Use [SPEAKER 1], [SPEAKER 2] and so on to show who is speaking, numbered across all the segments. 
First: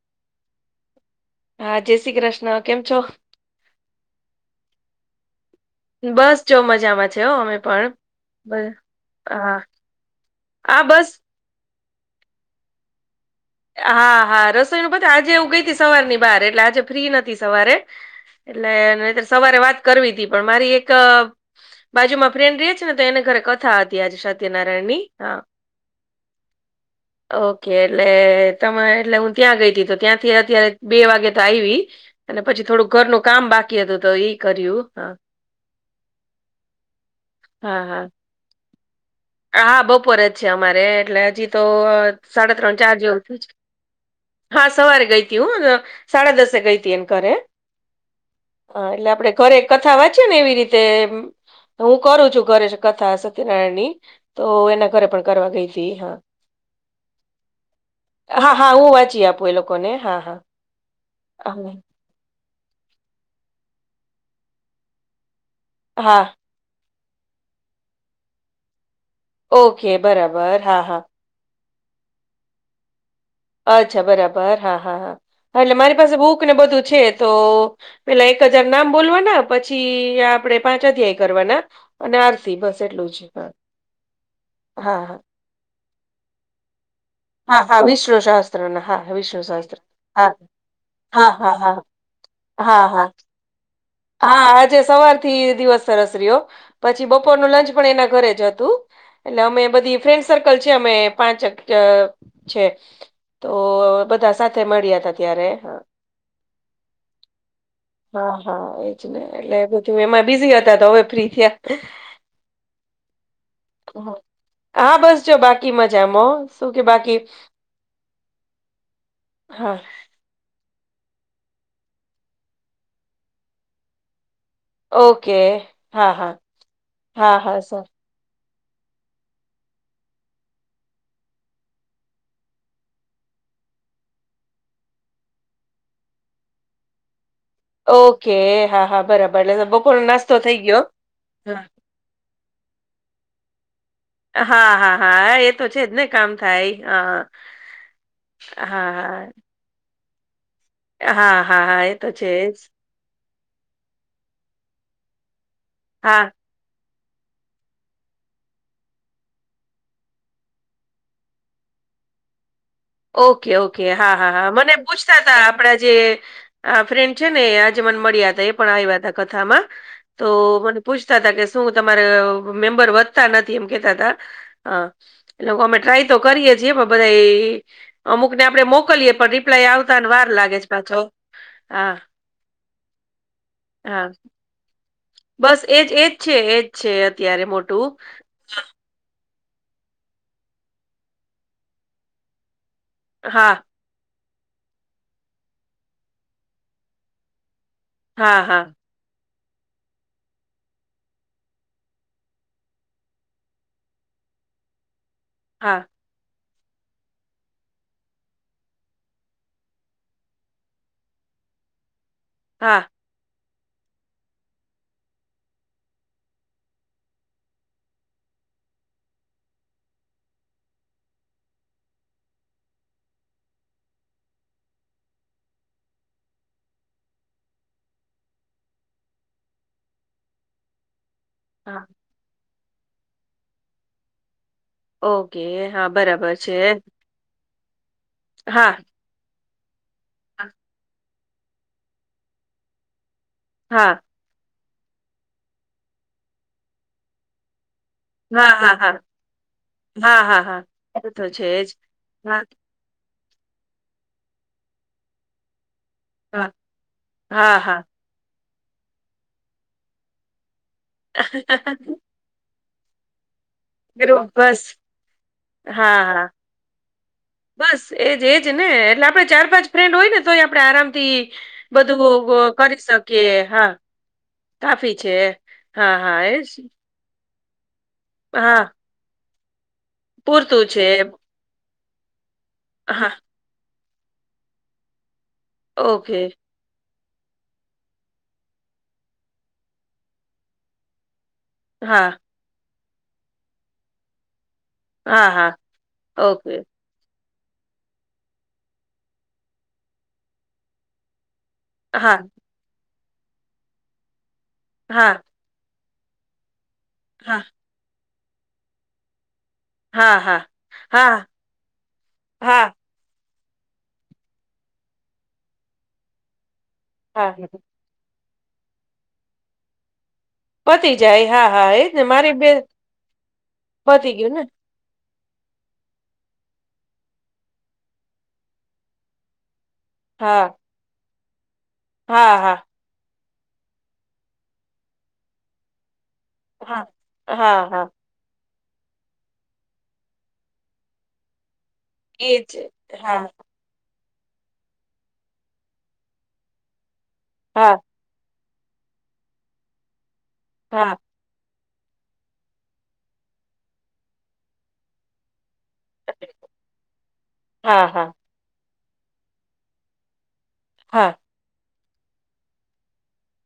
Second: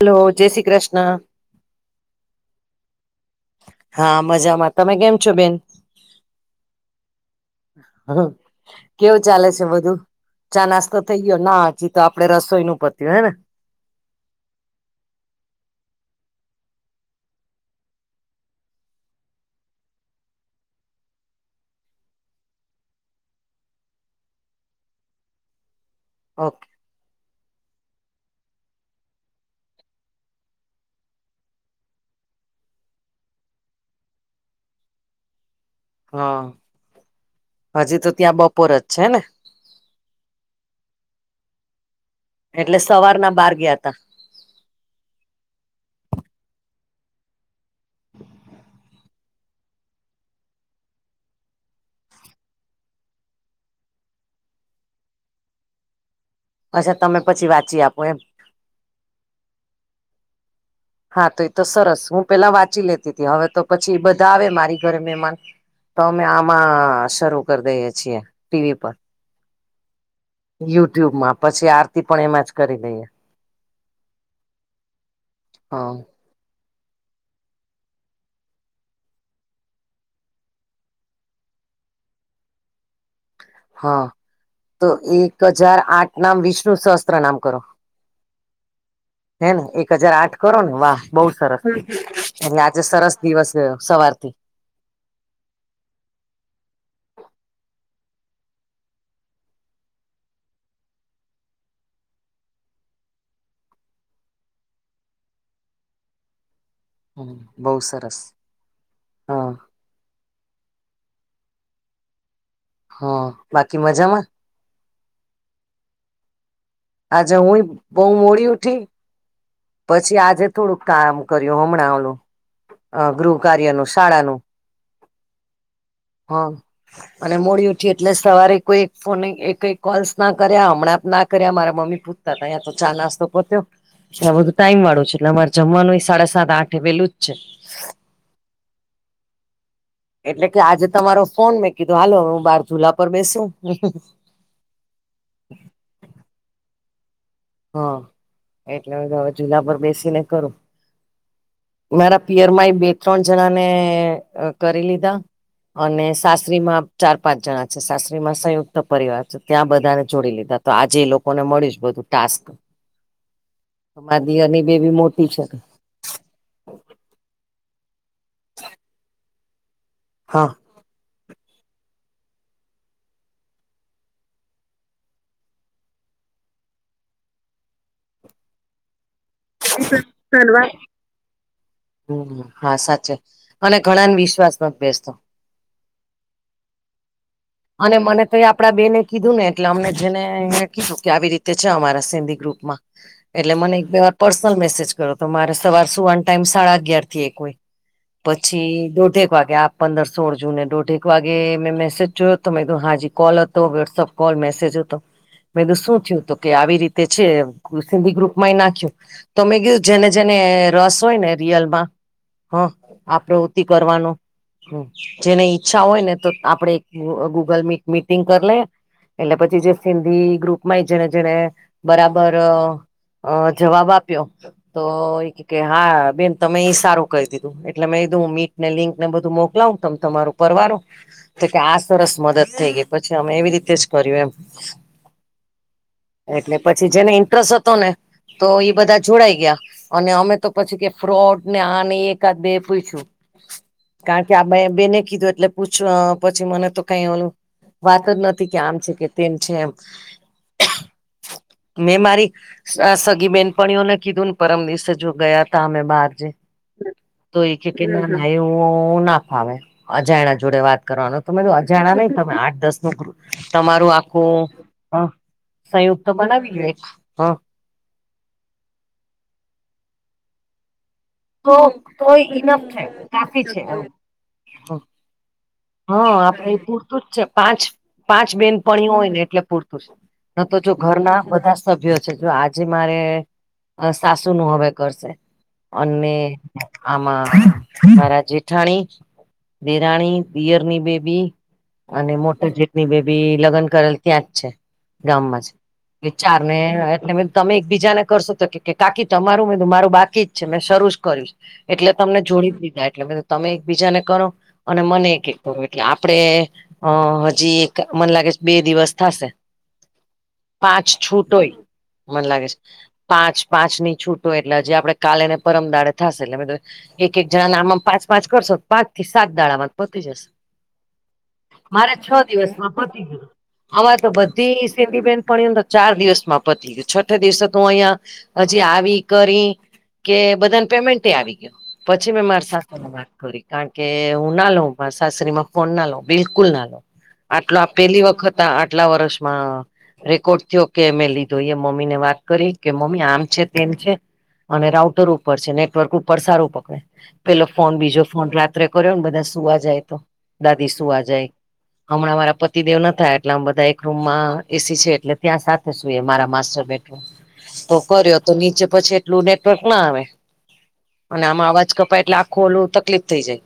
[SPEAKER 1] Hello જય શ્રી કૃષ્ણ.
[SPEAKER 2] હા જય શ્રી કૃષ્ણ કેમ છો.
[SPEAKER 1] હા મજામાં તમે કેમ છો બેન.
[SPEAKER 2] બસ જો મજામાં છે હો અમે પણ બ
[SPEAKER 1] કેવું ચાલે
[SPEAKER 2] હા.
[SPEAKER 1] છે બધું ચા
[SPEAKER 2] હા
[SPEAKER 1] નાસ્તો
[SPEAKER 2] બસ
[SPEAKER 1] થઇ ગયો ના હજી તો આપડે રસોઈ નું પત્યું હે ને.
[SPEAKER 2] હા હા રસોઈનું પધ આજે એવું ગઈ હતી સવારની બાર એટલે આજે ફ્રી નથી સવારે. એટલે નહીતર સવારે વાત કરવી તી પણ મારી એક બાજુમાં ફ્રેન્ડ રે છે, ને તો એને ઘરે કથા હતી આજે સત્યનારાયણ ની હા
[SPEAKER 1] ઓકે.
[SPEAKER 2] ઓકે લે. લે તમ આયા એટલે હું ત્યાં ગઈ તી તો ત્યાંથી અત્યારે બે વાગે તો આયવી. અને પછી થોડુંક ઘરનું કામ બાકી હતું તો એ કર્યું હ. હા
[SPEAKER 1] હા હજી
[SPEAKER 2] હા
[SPEAKER 1] તો ત્યાં બપોર જ છે ને.
[SPEAKER 2] હા બપોર જ છે અમારે એટલે હજી તો સડા
[SPEAKER 1] એટલે
[SPEAKER 2] ત્રણ ચાર જેવું
[SPEAKER 1] સવારના
[SPEAKER 2] થયું છે.
[SPEAKER 1] બાર ગયા તા
[SPEAKER 2] હા સવારે ગઈતી હું સાડા દસે ગઈતી એન ઘરે હ એટલે આપડે ઘરે કથા વાંચે ને એવી રીતે હું કરું છું ઘરે કથા સત્યનારાયણની તો એના ઘરે પણ કરવા ગઈ તી હા
[SPEAKER 1] અચ્છા તમે પછી વાંચી આપો એમ
[SPEAKER 2] હા હા હું વાંચી આપું એ લોકોને હા હા
[SPEAKER 1] હા તોય તો સરસ હું પેલા વાંચી લેતીતી હવે તો પછી એ બધા આવે મારી ઘરે મહેમાન તો મે
[SPEAKER 2] હા
[SPEAKER 1] આમાં શરૂ કરી દઈએ છીએ ટીવી પર
[SPEAKER 2] ઓકે બરાબર હા હા
[SPEAKER 1] યુટ્યુબમાં પછી આરતી પણ એમાં જ કરી લઈએ
[SPEAKER 2] અચ્છા બરાબર હા હા હા એટલે
[SPEAKER 1] હા
[SPEAKER 2] મારી પાસે બુક ને બધું છે, તો પેલા એક હજાર નામ બોલવાના પછી આપડે પાંચ અધ્યાય કરવાના અને આરસી બસ એટલું જ
[SPEAKER 1] હા તો
[SPEAKER 2] હા હા
[SPEAKER 1] એક હજાર આઠ નામ વિષ્ણુ સસ ત્ર નામ કરો
[SPEAKER 2] હા હા વિષ્ણુ શાસ્ત્ર ના હા વિષ્ણુ
[SPEAKER 1] હે ને
[SPEAKER 2] શાસ્ત્ર
[SPEAKER 1] એક હજાર
[SPEAKER 2] હા
[SPEAKER 1] આઠ કરો ને વાહ બહુ
[SPEAKER 2] હા હા
[SPEAKER 1] સરસ
[SPEAKER 2] હા
[SPEAKER 1] એટલે આજે
[SPEAKER 2] હા હા
[SPEAKER 1] સરસ દિવસ છે, સવાર
[SPEAKER 2] હા આજે સવારથી દિવસ સરસ રીયો પછી બપોરનું લંચ પણ એના ઘરે જ હતું એટલે અમે બધી ફ્રેન્ડ સર્કલ છે, અમે પાંચ છે. તો બધા સાથે મળ્યા હતા ત્યારે હ
[SPEAKER 1] હમ બઉ સ
[SPEAKER 2] હા હા એજ ને એટલે બધું એમાં બિઝી હતા તો હવે ફ્રી થયા
[SPEAKER 1] હ બાકી મજામાં?
[SPEAKER 2] હા બસ જો બાકી મજામ
[SPEAKER 1] આજે હું બો મોડી ઉઠી
[SPEAKER 2] હા
[SPEAKER 1] પછી આજે થોડુંક કામ કર્યું હમણાં ઓલું અ ગૃહકાર્યનું શાળાનું
[SPEAKER 2] ઓકે હા હા
[SPEAKER 1] હ અને
[SPEAKER 2] હા હા
[SPEAKER 1] મોડી
[SPEAKER 2] સર
[SPEAKER 1] ઉઠી એટલે સવારે કોઈ ફોન એકેય કોલ્સના કર્યા હમણાંના કર્યા મારા મમ્મી પુતતા હતા તો ચા નાસતો પતયો આ બધું ટાઈમ વાળું છે, એટલે અમારે જમવાનું એ સાડા સાત આઠ વેલું જ છે.
[SPEAKER 2] ઓકે હા હા બરાબર એટલે બપોર નાસ્તો
[SPEAKER 1] એટલે
[SPEAKER 2] થઇ
[SPEAKER 1] કે
[SPEAKER 2] ગયો
[SPEAKER 1] આજે તમારો ફોન
[SPEAKER 2] હા
[SPEAKER 1] મેં કીધું હાલો હું બાર ચુલા પર બેસુ
[SPEAKER 2] હા હા હા એ તો છે, જ ને કામ થાય હા
[SPEAKER 1] હા
[SPEAKER 2] હા
[SPEAKER 1] એટલે ત
[SPEAKER 2] હા
[SPEAKER 1] ચુલા પર બેસી ને કરું
[SPEAKER 2] હા હા હા એ તો
[SPEAKER 1] મારા
[SPEAKER 2] છે, જ
[SPEAKER 1] પિયરમાં એ બે ત્રણ જણા ને કરી લીધા અને
[SPEAKER 2] હા
[SPEAKER 1] સા સરીમાં ચાર પાંચ જણા છે, સાસ્ત્રીમાં સંયુક્ત પરિવાર છે, ત્યાં બધાને જોડી લીધા તો આજે એ લોકોને મળીશ બધું ટાસ્ક
[SPEAKER 2] ઓકે ઓકે હા
[SPEAKER 1] મારી
[SPEAKER 2] હા હા
[SPEAKER 1] દિયરની
[SPEAKER 2] મને
[SPEAKER 1] બેબી
[SPEAKER 2] પૂછતા
[SPEAKER 1] મોટી
[SPEAKER 2] તા
[SPEAKER 1] છે
[SPEAKER 2] આપડા જે આ ફ્રેન્ડ છે, ને આજ મન મળ્યા હતા એ પણ આવ્યા હતા કથામાં તો
[SPEAKER 1] હા
[SPEAKER 2] મન પૂછતા તા કે શું તમારે મેમ્બર વધતા નથી એમ કેતા તા અ એલોકો અમે ટ્રાય તો કરીએ છીએ પણ બધા અમુક ને આપડે મોકલીએ પણ રી
[SPEAKER 1] [inaudible]
[SPEAKER 2] હા
[SPEAKER 1] હમ હા સાચે અને
[SPEAKER 2] હા
[SPEAKER 1] ઘણાને વિશ્વાસમાં ન બેસતો
[SPEAKER 2] બસ એજ એજ છે, એજ છે, અત્યારે મો
[SPEAKER 1] અને મને તો એ આપડા બેને કીધું ને એટલે અમને જેને અયા કીધું કે આવી રીતે છે, અમારા સેંધી ગ્રુપમાં
[SPEAKER 2] હા
[SPEAKER 1] એટલે મને એક બે વાર પર્સનલ મેસેજ કર્યોતો મારે સવાર સુવાન ટાઈમ સાડા અગિયારથી એક હોય
[SPEAKER 2] હા હા
[SPEAKER 1] પછી દોઢેક વાગે આપ પંદર સોળ જૂને દોઢેક વાગે મેં મેસેજ જોયો મેં હાજી કોલ હતો વોટ્સઅપ કોલ મેસેજ હતો મેં
[SPEAKER 2] હા
[SPEAKER 1] શું થયું હત કે આવી રીતે છે સિંધી ગ્રુપમાં એ નાખ્યું. તો મે કીધું કે જેને જેને રસ હોય ને રિયલમાં. હ
[SPEAKER 2] હા
[SPEAKER 1] આપ પ્રવૃત્તિ કરવાનું જેને ઈચ્છા હોય ને તો આપણેે ગૂગલ મીટ મીટિંગ કર લયે. એટલે પછી જે સિંધી ગ્રુપમાંય છેને જેને બરાબર અ જવાબ આપ્યો. તો એ કેકે હા બેન તમે એ સારું કરી દીધું એટલે મેં કીધું મી લિંક ને બધું મોકલાવ તમે તમારૂ પરવારો. તો કે આ
[SPEAKER 2] હા
[SPEAKER 1] સરસ મદદ થઈ ગઈ પછી અમે એવી રીતે જ કર્યું એમ.
[SPEAKER 2] ઓકે હા બરાબર છે
[SPEAKER 1] એટલે પછી જેને ઇન્ટરેસ્ટ હતો ને તો
[SPEAKER 2] હા
[SPEAKER 1] એઈ બધા. જોડાઈ ગયા અને અમે તો
[SPEAKER 2] હા
[SPEAKER 1] પછી કે ફ્રોડ ને આને એકાદ બેે પૂઇછું.
[SPEAKER 2] હા.
[SPEAKER 1] કારણ કે આ બે બેને કીધું એટલે પૂછ પછી મને તો કઈ એનું વાત જ નથી કે
[SPEAKER 2] હા
[SPEAKER 1] આમ
[SPEAKER 2] હા
[SPEAKER 1] છે કે તેમ છે એમ
[SPEAKER 2] હા હા હા એ તો છે જ
[SPEAKER 1] મેં મારી
[SPEAKER 2] હા
[SPEAKER 1] સ સગી બેનપણીઓને કીધું ને પરમ દસે જો ગયા ત અમે બાર. જે
[SPEAKER 2] હા
[SPEAKER 1] તો એ
[SPEAKER 2] હા
[SPEAKER 1] કે
[SPEAKER 2] હા
[SPEAKER 1] કે ના ના એવું ના ફાવે અજાણ્યા જોડે વાત કરવાનો તો મે કીધું અજાણ્યા નહી તમે આઠ દસ નો ગ્રુપ તમારું
[SPEAKER 2] ગ્રુપ
[SPEAKER 1] આખું
[SPEAKER 2] બસ
[SPEAKER 1] હ
[SPEAKER 2] હા
[SPEAKER 1] સંયુક્ત
[SPEAKER 2] હા
[SPEAKER 1] બનાવી લિયો એક હ.
[SPEAKER 2] બસ એજ એજ ને એટલે આપડે ચાર પાંચ ફ્રેન્ડ હોય ને તોય આપડે આરામ થી.
[SPEAKER 1] તો તોય
[SPEAKER 2] બધું
[SPEAKER 1] ઇનફ
[SPEAKER 2] કરી
[SPEAKER 1] છે
[SPEAKER 2] શકીએ
[SPEAKER 1] કાફી છે
[SPEAKER 2] હા
[SPEAKER 1] એમ
[SPEAKER 2] કાફી છે.
[SPEAKER 1] હા આપણે એ પૂટ. પૂરતું જ છે પાંચ પાંચ
[SPEAKER 2] હા
[SPEAKER 1] બેનપણીઓ હોય ને એટલે પૂરતું છે ન તો જો ઘરના બધા સભ્યો છે જો આજે મારે
[SPEAKER 2] હા
[SPEAKER 1] સાસુ નું હવે કરશે અને.
[SPEAKER 2] ઓકે
[SPEAKER 1] આમાં મહારા જેઠાણી, દેરાણી દિયરની બેબી
[SPEAKER 2] હા
[SPEAKER 1] અને મોટા જેટની બેબી લગ્ન કરેલ ત્યાં જ છે.
[SPEAKER 2] હા
[SPEAKER 1] ગામમાં જ
[SPEAKER 2] હા
[SPEAKER 1] છે. એ ચાર
[SPEAKER 2] ઓકે
[SPEAKER 1] ને એટલે મે તમે એકબીજાને કરશો તો કે કાકી તમારું મે મારું બાકી જ છે મેં શરૂ જ કર્યું. એટલે
[SPEAKER 2] હા
[SPEAKER 1] તમને જોડી દીધા એટલે તમે એકબીજાને કરો અને મને
[SPEAKER 2] હા
[SPEAKER 1] એક. એટલે આપડે અ
[SPEAKER 2] હા
[SPEAKER 1] હજી એક મને લાગે છે બે દિવસ થાશે.
[SPEAKER 2] હા હા
[SPEAKER 1] પાંચ
[SPEAKER 2] હા
[SPEAKER 1] છૂટ હોય મન લાગે છે.
[SPEAKER 2] હા
[SPEAKER 1] પાંચ પાંચ ની છૂટો એટલે હજી આપણે કાલે ને પરમ દાડે થશે એટલે. એક એક
[SPEAKER 2] હા
[SPEAKER 1] જણાના આમાં પાંચ પાંચ કરશો પાંચ થી સાત દાડામાં પતી જશે.
[SPEAKER 2] પતી જાય હા હા એજ
[SPEAKER 1] મારે
[SPEAKER 2] ને
[SPEAKER 1] છ
[SPEAKER 2] મારી બે
[SPEAKER 1] દિવસમાં પતિ ગિયું. આમાં તો
[SPEAKER 2] પતી ગયું ને
[SPEAKER 1] બધી સિંધી બેનપણીઓ તો. ચાર દિવસ માં પતી ગયુ. છઠ દિવસે તું અહિયા હજી આવી કરી. કે
[SPEAKER 2] હા
[SPEAKER 1] બધાને પેમેન્ટ આવી ગયો પછી મેં
[SPEAKER 2] હા
[SPEAKER 1] મારી
[SPEAKER 2] હા
[SPEAKER 1] સાથે વારી કારણ કે હું ના લઉ. મા સાસરીમાં ફોન ના લવ બિલકુલ ના લવ
[SPEAKER 2] હા
[SPEAKER 1] આટલો
[SPEAKER 2] હા
[SPEAKER 1] આ
[SPEAKER 2] હા
[SPEAKER 1] પેલી વખત આટલા વર્ષમાં રેકોર્ડ થીયો કે એ લીધ લીધો મમ્મી ને વાત
[SPEAKER 2] એજ
[SPEAKER 1] કરી કે મમ્મી
[SPEAKER 2] હા
[SPEAKER 1] આમ છે તેમ છે અને રાઉટર ઉપર છે નેટવર્ક ઉપર સારું પકડે. પેલો
[SPEAKER 2] હા
[SPEAKER 1] ફોન બીજો ફોન રાત્રે કર્યો ને બધા સુવા જાય તો દાદી
[SPEAKER 2] હા
[SPEAKER 1] સુવા જાય. હમણાં મારા પતિદેવ ન એટલે આમ બધા એક રૂમમાં એસી છે એટલે. ત્યાં સાથે સુઈ મારા માસ્ટર બેઠ તો
[SPEAKER 2] હા હા
[SPEAKER 1] કર્યો તો નીચે પછી એટલું નેટવર્ક ના આવે.
[SPEAKER 2] હા.
[SPEAKER 1] અને આવા કપાય એટલે આખું ઓલું તકલીફ થઈ જાય.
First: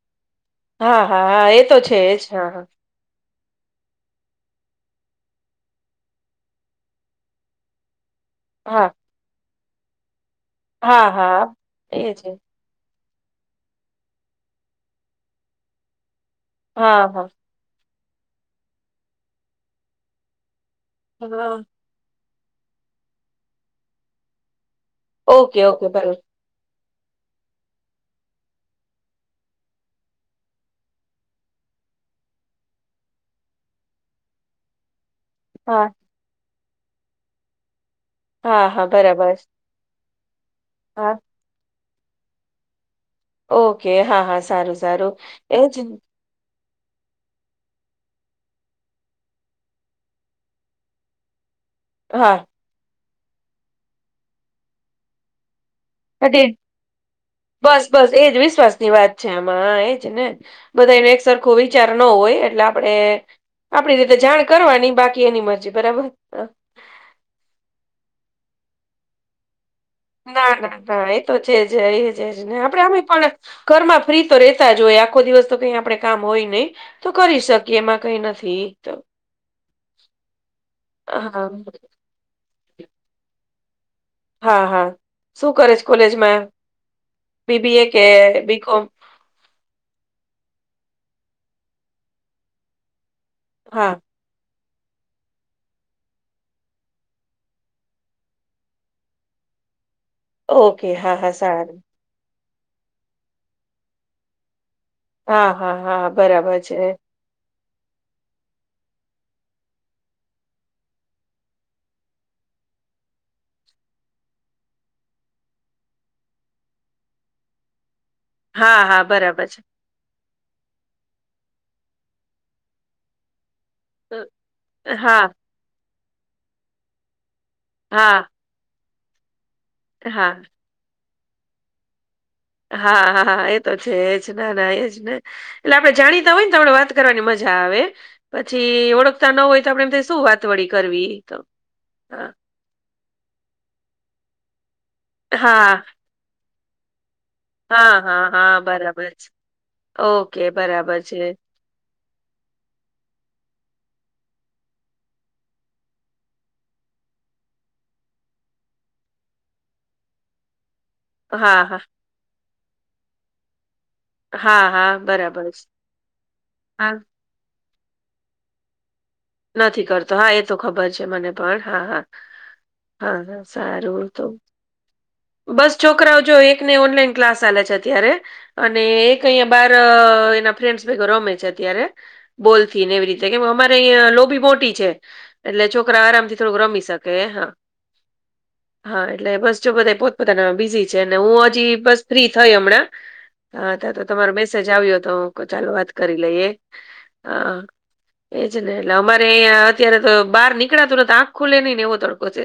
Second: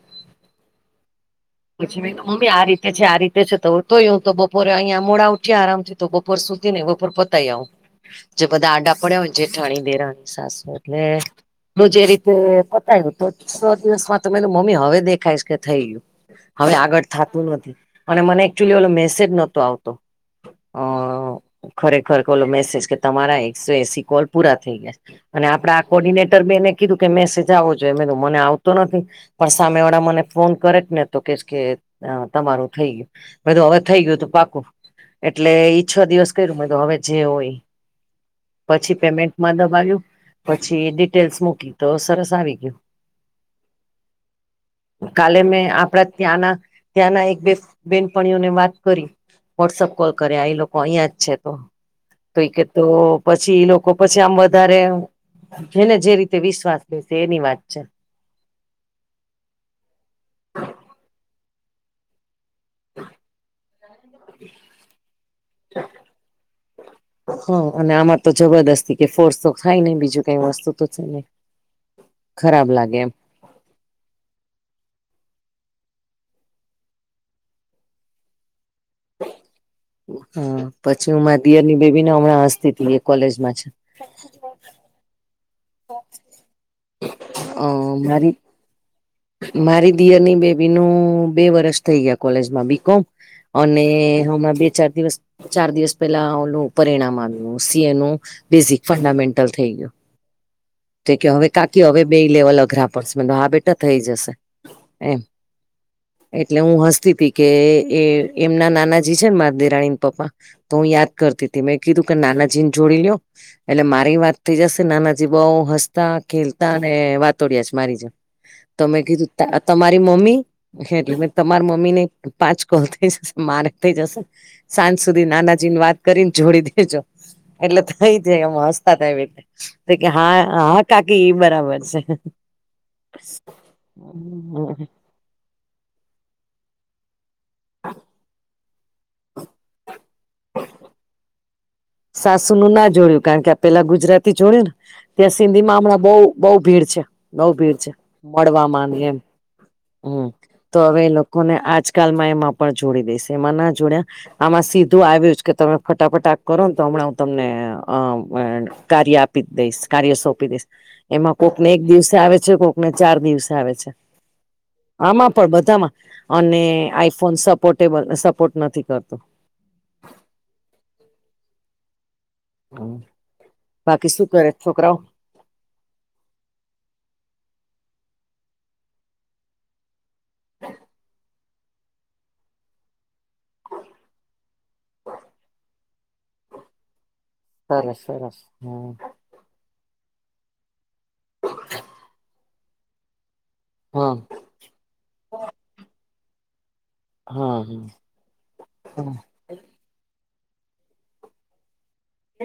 [SPEAKER 2] હા હા હા એ તો છે જ હા હા
[SPEAKER 1] કે છે આ રીતે છે તો તોય હ તો બપોરે અહીયા મોડા ઉઠ્યા આરામથી તો બપોર સુધ ને બપોર પતાય આવું. જે બધા
[SPEAKER 2] હા
[SPEAKER 1] આડા પડ્યા હોય જેઠાણી, દેરાણી, સાસુ. એટલે
[SPEAKER 2] હા હા હા
[SPEAKER 1] હું જે
[SPEAKER 2] એ છે
[SPEAKER 1] રીતે પતાયું તો સો દિવસમાં તો મે કીધું મમ્મી હવે દેખાયશ. કે થઈ ગયું હવે
[SPEAKER 2] હા
[SPEAKER 1] આગળ
[SPEAKER 2] હા
[SPEAKER 1] થતું નથી અને મને એકચુલી ઓલો મેસેજ નતો આવતો. અ
[SPEAKER 2] હા
[SPEAKER 1] ખરેખર ઓલો મેસેજ કે તમારા એકસો એસી કોલ પૂરા થઈ ગયા. અને
[SPEAKER 2] ઓકે
[SPEAKER 1] આપડે આ
[SPEAKER 2] ઓકે બરોબર
[SPEAKER 1] કોર્ડિનેટ તારી બેને કીધું કે મેસેજ આવવો જોઈએ એ મને આવતો નથી પણ સામે વાળા મને ફોન કરેક ને તો કે કે તમારું થઈ ગયું બધું હવે થઈ ગયું તો પાકું એટલે ઈ
[SPEAKER 2] હા
[SPEAKER 1] છ દિવસ કર્યું મે તો હવે જે હોય
[SPEAKER 2] હા હા
[SPEAKER 1] પછી
[SPEAKER 2] બરાબર
[SPEAKER 1] પેમેન્ટમાં દબાવ્યું પછી
[SPEAKER 2] હા
[SPEAKER 1] ડિટેલ્સ મૂકી તો સરસ આવી ગયું.
[SPEAKER 2] ઓકે હા હા સારું છે.
[SPEAKER 1] કાલે મેં આપડા ત્યાંના ત્યાંના એક બે બેનપણીઓને વાત કરી. વોટ્સઅપ કોલ કર્યા એ લોકો અહીયાં જ છે તો.
[SPEAKER 2] હા
[SPEAKER 1] તોઈ કે તો પછી લોકો પછી આમ વધારે. જેને જે રીતે
[SPEAKER 2] એટલે
[SPEAKER 1] વિશ્વાસ લેશે એની વાત છે
[SPEAKER 2] બસ બસ એજ વિશ્વાસ ની વાત છે આમાં એજ ને બધા એને એક સરખો વિચાર ન હોય એટલે આપણે આપડી રીતે જાણ કરવાની બાકી એની મરજી બરાબર
[SPEAKER 1] હ અને આમાં તો જબરદસ્તી કે ફોર્સ તો થાય ને બીજું કઈ
[SPEAKER 2] ના
[SPEAKER 1] વસ્તુ
[SPEAKER 2] ના
[SPEAKER 1] છે
[SPEAKER 2] ના એ
[SPEAKER 1] ને
[SPEAKER 2] તો છે જ એજ જ ને
[SPEAKER 1] ખરાબ
[SPEAKER 2] આપડે
[SPEAKER 1] લાગે
[SPEAKER 2] અમે
[SPEAKER 1] એમ
[SPEAKER 2] પણ- ઘરમાં ફ્રી તો રહેેતા જ હોય આખો દિવસ તો કઈ આપણે કામ હોય નહી. તો કરી શકીએ એમાં કઈ નથી. તો
[SPEAKER 1] હ પછી હું મા
[SPEAKER 2] હા
[SPEAKER 1] દિયરની બેબીને હમણાં હસ્તી એ કોલેજમાં છે.
[SPEAKER 2] હા હા શું કરે છે કોલેજમાં
[SPEAKER 1] અ
[SPEAKER 2] બીબીએ કે
[SPEAKER 1] મારી
[SPEAKER 2] બી કોમ?
[SPEAKER 1] મારી દીયરની બેબી ન બે વરષ થઈ ગયા કોલેજમાં બીકોમ અને
[SPEAKER 2] હા
[SPEAKER 1] હ હમણા બે ચાર દિવસ ચાર દિવસ પેલા ઓલું પરિણામ આવ્યું સી એ નું બેઝિક ફંડામેન્ટલ થઈ ગયું.
[SPEAKER 2] ઓકે
[SPEAKER 1] તો
[SPEAKER 2] હા
[SPEAKER 1] કે
[SPEAKER 2] હા
[SPEAKER 1] હવે
[SPEAKER 2] સારું
[SPEAKER 1] કાકી હવે બે લેવલ અઘરા પડશે મ હા બેટા થઈ જશે. એમ
[SPEAKER 2] હા હા હા બરાબર
[SPEAKER 1] એટલે
[SPEAKER 2] છે
[SPEAKER 1] હું હસ્તી પી કે એ એમના નાનાજી છે ને મા દેરાણી પપ્પા તો હું યાદ કરતી હતી મેં કીધું કે નાના જીન જોડી લો એટલે મારી વાત થઈ જશે નાના જબાઓ હસતા ખેલતા અને વાતોડિયા છે મારી જે
[SPEAKER 2] હા
[SPEAKER 1] તો
[SPEAKER 2] હા
[SPEAKER 1] મેં કીધું
[SPEAKER 2] બરાબર છે
[SPEAKER 1] તમારી મમ્મી એટલે મે તમારા મમ્મી ને પાંચ કોલ થઈ જશે મારે થઈ જશે સાંજ
[SPEAKER 2] હા
[SPEAKER 1] સુધી નાનાજી ને વાત કરીને જોડી દેજો. એટલે
[SPEAKER 2] હા
[SPEAKER 1] થઈ જ એમાં હસ્તા થ એટલે કે હા હ કાકી બરાબર છે.
[SPEAKER 2] હા હાા એ તો છે એજ ના ના એજ ને એટલે આપડે જાણીતા હોય ને તો આપણે વાત કરવાની મજા મજા આવે પછી ઓળખતા ન હોય તો આપેમ શું વાત વળી કરવી તો. હા.
[SPEAKER 1] સાસુ નું ના જોડ્યું કારણ કે પેલા ગુજરાતી જોડ્યું ને ત્યાં સિંધી માં
[SPEAKER 2] હા,
[SPEAKER 1] હમણાં બઉ બઉુ ભીડ છે. નવ ભીડ છે
[SPEAKER 2] હા, હા, હા,
[SPEAKER 1] મળવા માં
[SPEAKER 2] બરાબર
[SPEAKER 1] એમ
[SPEAKER 2] છે.
[SPEAKER 1] હમ
[SPEAKER 2] ઓકે,
[SPEAKER 1] તો
[SPEAKER 2] બરાબર
[SPEAKER 1] હવે એ
[SPEAKER 2] છે.
[SPEAKER 1] લોકો ને આજ. આજકાલમાં એમાં પણ જોડી દઈશ એમાં ના જોડયા આમાં સીધું આવ્યું કે તમે ફટાફટા કરો ને તો હમણાં હું તમને અ કાર્ય આપી દઈશ કાર્ય સોંપી દઈશ. એમાં કોક
[SPEAKER 2] હા,
[SPEAKER 1] ને
[SPEAKER 2] હા,
[SPEAKER 1] એક દિવસે આવે છે કોકને ચાર દિવસે આવે છે.
[SPEAKER 2] હા, હા,
[SPEAKER 1] આમાં
[SPEAKER 2] બરાબર
[SPEAKER 1] પણ
[SPEAKER 2] છે.
[SPEAKER 1] બધામાં અને
[SPEAKER 2] હા,
[SPEAKER 1] આઈ ફોન સપોર્ટેબલ સપોર્ટ નથી કરતો.
[SPEAKER 2] નથી કરતો હા એ તો ખબર છે મને પણ હા હા. હા હા સારું
[SPEAKER 1] બાકી
[SPEAKER 2] તો
[SPEAKER 1] શું કરે છોકરાઓ
[SPEAKER 2] બસ છોકરાઓ જો એકને ઓનલાઈન ક્લાસ ચાલે છે અત્યારે અને એક અહીંયા બાર એ ફ્રેન્ડ ભ રમે છે અત્યારે બોલ થી ને એવી રીતે કેમ અમારે અં લોબી મોટી. એટલે છોકરા આરામથી થોડુંક રમી શકે હા
[SPEAKER 1] સરસ સરસ હ
[SPEAKER 2] હા એટલે બસ. બધા પોતપતાના બિઝી છે અને હું હજી બસ ફ્રી થઈ હમણાં તો
[SPEAKER 1] હા
[SPEAKER 2] તમા જાવઓ તો ચાલુ વાત કરી લઈએ
[SPEAKER 1] હા
[SPEAKER 2] હ એજ ને. એટલે અમારે અત્યારે તો બહાર નીકળાતું ને તો આંખ ખુલે નઈ ને એવો છે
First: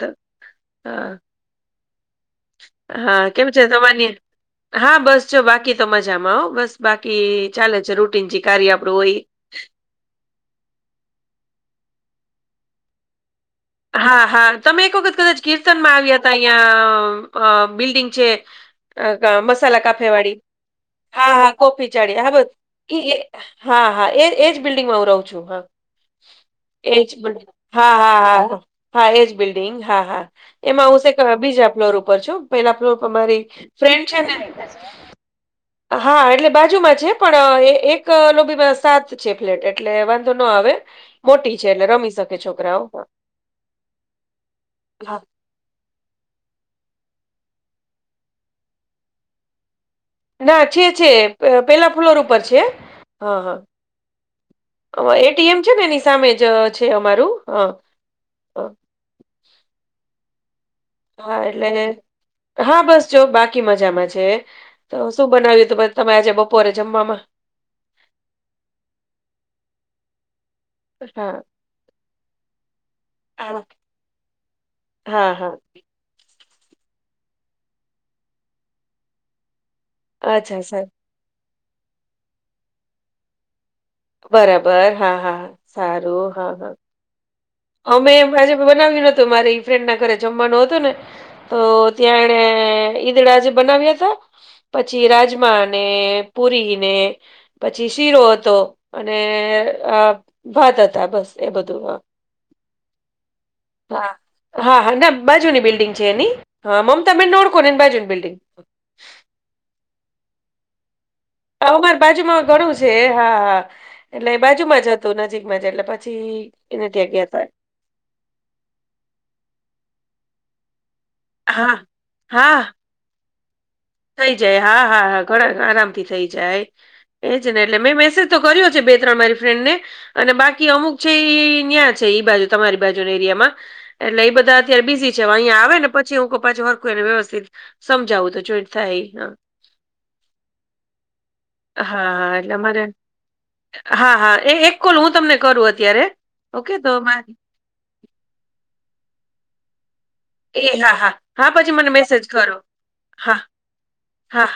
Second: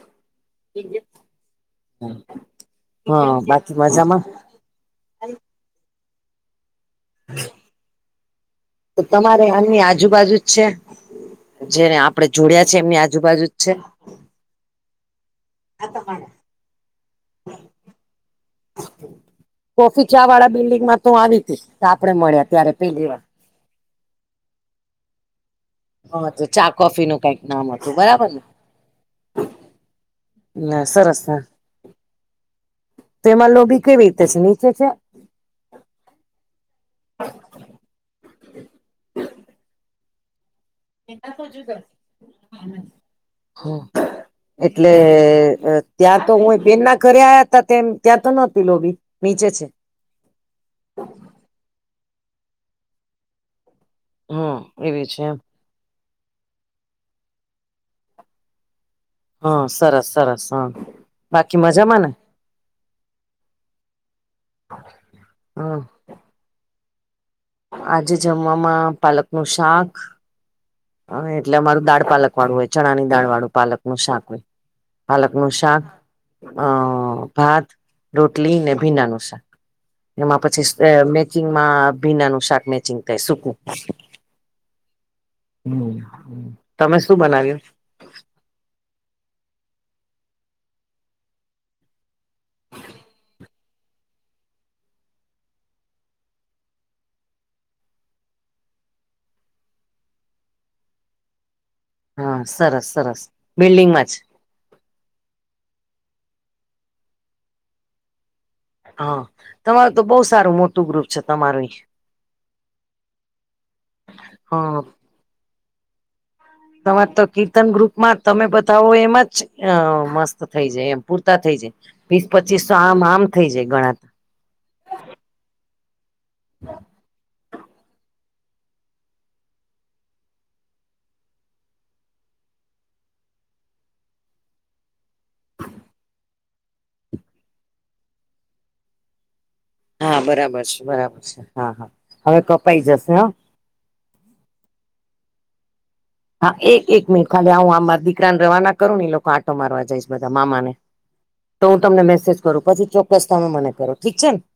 [SPEAKER 2] તો હા
[SPEAKER 1] હા
[SPEAKER 2] કેમ છે
[SPEAKER 1] બાકી
[SPEAKER 2] તમારી
[SPEAKER 1] મજામાં.
[SPEAKER 2] હા બસ જો બાકી તો મજામાં આવ બસ બાકી ચાલે છે રૂટીન કાર્ય આપ.
[SPEAKER 1] તો તમારે એમની આજુબાજુ જ છે જેને આપડણે જોડયા છે એમની આજુબાજુ જ છે.
[SPEAKER 2] હા હા તમે એક વખત કદાચ કીર્તનમાં આવ્યા હતા અહિયાયા બિલ્ડિંગ છે. અ મસાલા
[SPEAKER 1] કોફી
[SPEAKER 2] કાફે
[SPEAKER 1] ચા
[SPEAKER 2] વાળડી
[SPEAKER 1] વાળા બિલ્ડિંગમાં તો
[SPEAKER 2] હા
[SPEAKER 1] આવી
[SPEAKER 2] હા
[SPEAKER 1] હતી તો
[SPEAKER 2] કોફી
[SPEAKER 1] આપડે
[SPEAKER 2] ચાડીી હા બ.
[SPEAKER 1] મળ્યા ત્યારે પેલી વાર
[SPEAKER 2] હા હા એજ એજ બિલ્ડિંગમાં હું રહું છું હા.
[SPEAKER 1] હા તો ચા કોફી
[SPEAKER 2] એજ
[SPEAKER 1] નું
[SPEAKER 2] બ
[SPEAKER 1] કઈક નામ હતું
[SPEAKER 2] હા હા
[SPEAKER 1] બરાબર ને
[SPEAKER 2] હા હા એજ બિલ્ડિંગ હા હા.
[SPEAKER 1] ના
[SPEAKER 2] એમાં હું
[SPEAKER 1] સરસ
[SPEAKER 2] છે
[SPEAKER 1] હા
[SPEAKER 2] બીજ ફ્લોર ઉપર છું પહેલા ફ્લોર
[SPEAKER 1] તો
[SPEAKER 2] મારી
[SPEAKER 1] એમાં લોબી કેવી
[SPEAKER 2] ફ્રેન્ડ છે.
[SPEAKER 1] રીતે
[SPEAKER 2] ને
[SPEAKER 1] નીચે છે.
[SPEAKER 2] હા એટલે બાજુમાં છે પણ એક લોબીમાં સાત છે ફ્લેટ એટલે આવે મોટી છે એટલે રમી શકે છોકરાઓ
[SPEAKER 1] હ એટલે
[SPEAKER 2] હા
[SPEAKER 1] ત્યાં તો હું બેન ના ઘરે આયા હતા તેમ ત્યાં તો નહોતી લોબી નીચે છે.
[SPEAKER 2] ના છે છે પહેલા ફ્લોર ઉપર છે હા હા
[SPEAKER 1] હમ એવી
[SPEAKER 2] હ
[SPEAKER 1] છે એમ
[SPEAKER 2] એટીએમ છે ને એની સામે જ છે અમારું હ
[SPEAKER 1] હા સરસ સરસ હ
[SPEAKER 2] હા એટલે હા બસ જો બાકી મજામાં છે તો શું બનાવ્યું
[SPEAKER 1] હા
[SPEAKER 2] હતું? તમે આજે બપોરે જમવામાં
[SPEAKER 1] આજે જમવામાં પાલક નું શાક હા એટલે અમારું દાળ પાલક વાળું હોય ચણા ની દાળ વાળું
[SPEAKER 2] હા
[SPEAKER 1] પાલક નું શાક હોય પાલક
[SPEAKER 2] હા
[SPEAKER 1] નું
[SPEAKER 2] હા
[SPEAKER 1] શાક ભાત રોટલી ને ભીડા નું શાક એમાં
[SPEAKER 2] અચ્છા સર
[SPEAKER 1] પછી મેચિંગમાં ભીનાનું શાક મેચિંગ થાય ગયું
[SPEAKER 2] બરાબર હા હા.
[SPEAKER 1] હ
[SPEAKER 2] સારું હા હા.
[SPEAKER 1] તમે શું બનાવ્યું?
[SPEAKER 2] અમે આજે બનાવ્યું ન હતું મારી ફ્રેન્ડ ના ઘરે જમવાનું હતું ને તો ત્યાણે ઈદડા બનાવ્યા હતા. પછી રાજમાને પુરીને પછી શીરો હતો અને આ ભાત હતા બસ એ બધું
[SPEAKER 1] હા સરસ સરસ બિલ્ડિંગમાં જ
[SPEAKER 2] હા હા હા ના બાજુની બિલ્ડિંગ છે એની હા મમતા બેનને ઓળખો ને એ બાજુની બિલ્ડિંગ
[SPEAKER 1] હા તમારું તો બહુ સારું મોટું ગ્રુપ છે તમારું ઈ.
[SPEAKER 2] માર બાજુમાં ઘણું છે હા હા એટલે
[SPEAKER 1] હા
[SPEAKER 2] બાજુમાં જ તો નજીકમાં જ એટલે પછી એને
[SPEAKER 1] તમારે
[SPEAKER 2] ત્યાં
[SPEAKER 1] તો
[SPEAKER 2] ગયા તા
[SPEAKER 1] કીર્તન ગ્રુપમાં તમે બતાવો એમાં જ મસ્ત થઈ જાય એમ પૂરતા થઈ
[SPEAKER 2] હા
[SPEAKER 1] જાય વીસ
[SPEAKER 2] હા
[SPEAKER 1] પચીસો આમ આમ થઇ જાય ગણા
[SPEAKER 2] થઈ જાય હા હા હા ઘણા આરામ થી થઇ જાય એજ ને એટલે મેં મેસેજ તો કર્યો છે બે ત્રણ મારી ફ્રેન્ડ ને અને બાકી અમુક છે એ ન્યાં છે ઈ બાજુ તમારી બાજુ એરિયામાં એટલે એ બધા અત્યારે બીઝી છે હવે અહંયા આવે ને પછી હું પાછું ફરખું એને વ્યવસ્થિત સમજાવું તો જોઈ થાય હ
[SPEAKER 1] હા બરાબર છે બરાબર છે હા હા હવે કપાઈ જશે હા.
[SPEAKER 2] હા હા એ એક કોલ હું તમને કરું અત્યારે.
[SPEAKER 1] હા
[SPEAKER 2] ઓકે
[SPEAKER 1] એક
[SPEAKER 2] તો
[SPEAKER 1] એક મિનિટ
[SPEAKER 2] મારે
[SPEAKER 1] ખાલી હું આ દીકરાને રવાના કરું ને એ લોકો આટો મારવા જાય છે બધા મામાને
[SPEAKER 2] એ હા હા હા
[SPEAKER 1] તો
[SPEAKER 2] પછી
[SPEAKER 1] હું
[SPEAKER 2] મને
[SPEAKER 1] તમને મેસેજ
[SPEAKER 2] કરો
[SPEAKER 1] કરું પછી ચોક્કસ
[SPEAKER 2] હા
[SPEAKER 1] તમે મને કરો ઠીક છે ને.
[SPEAKER 2] હા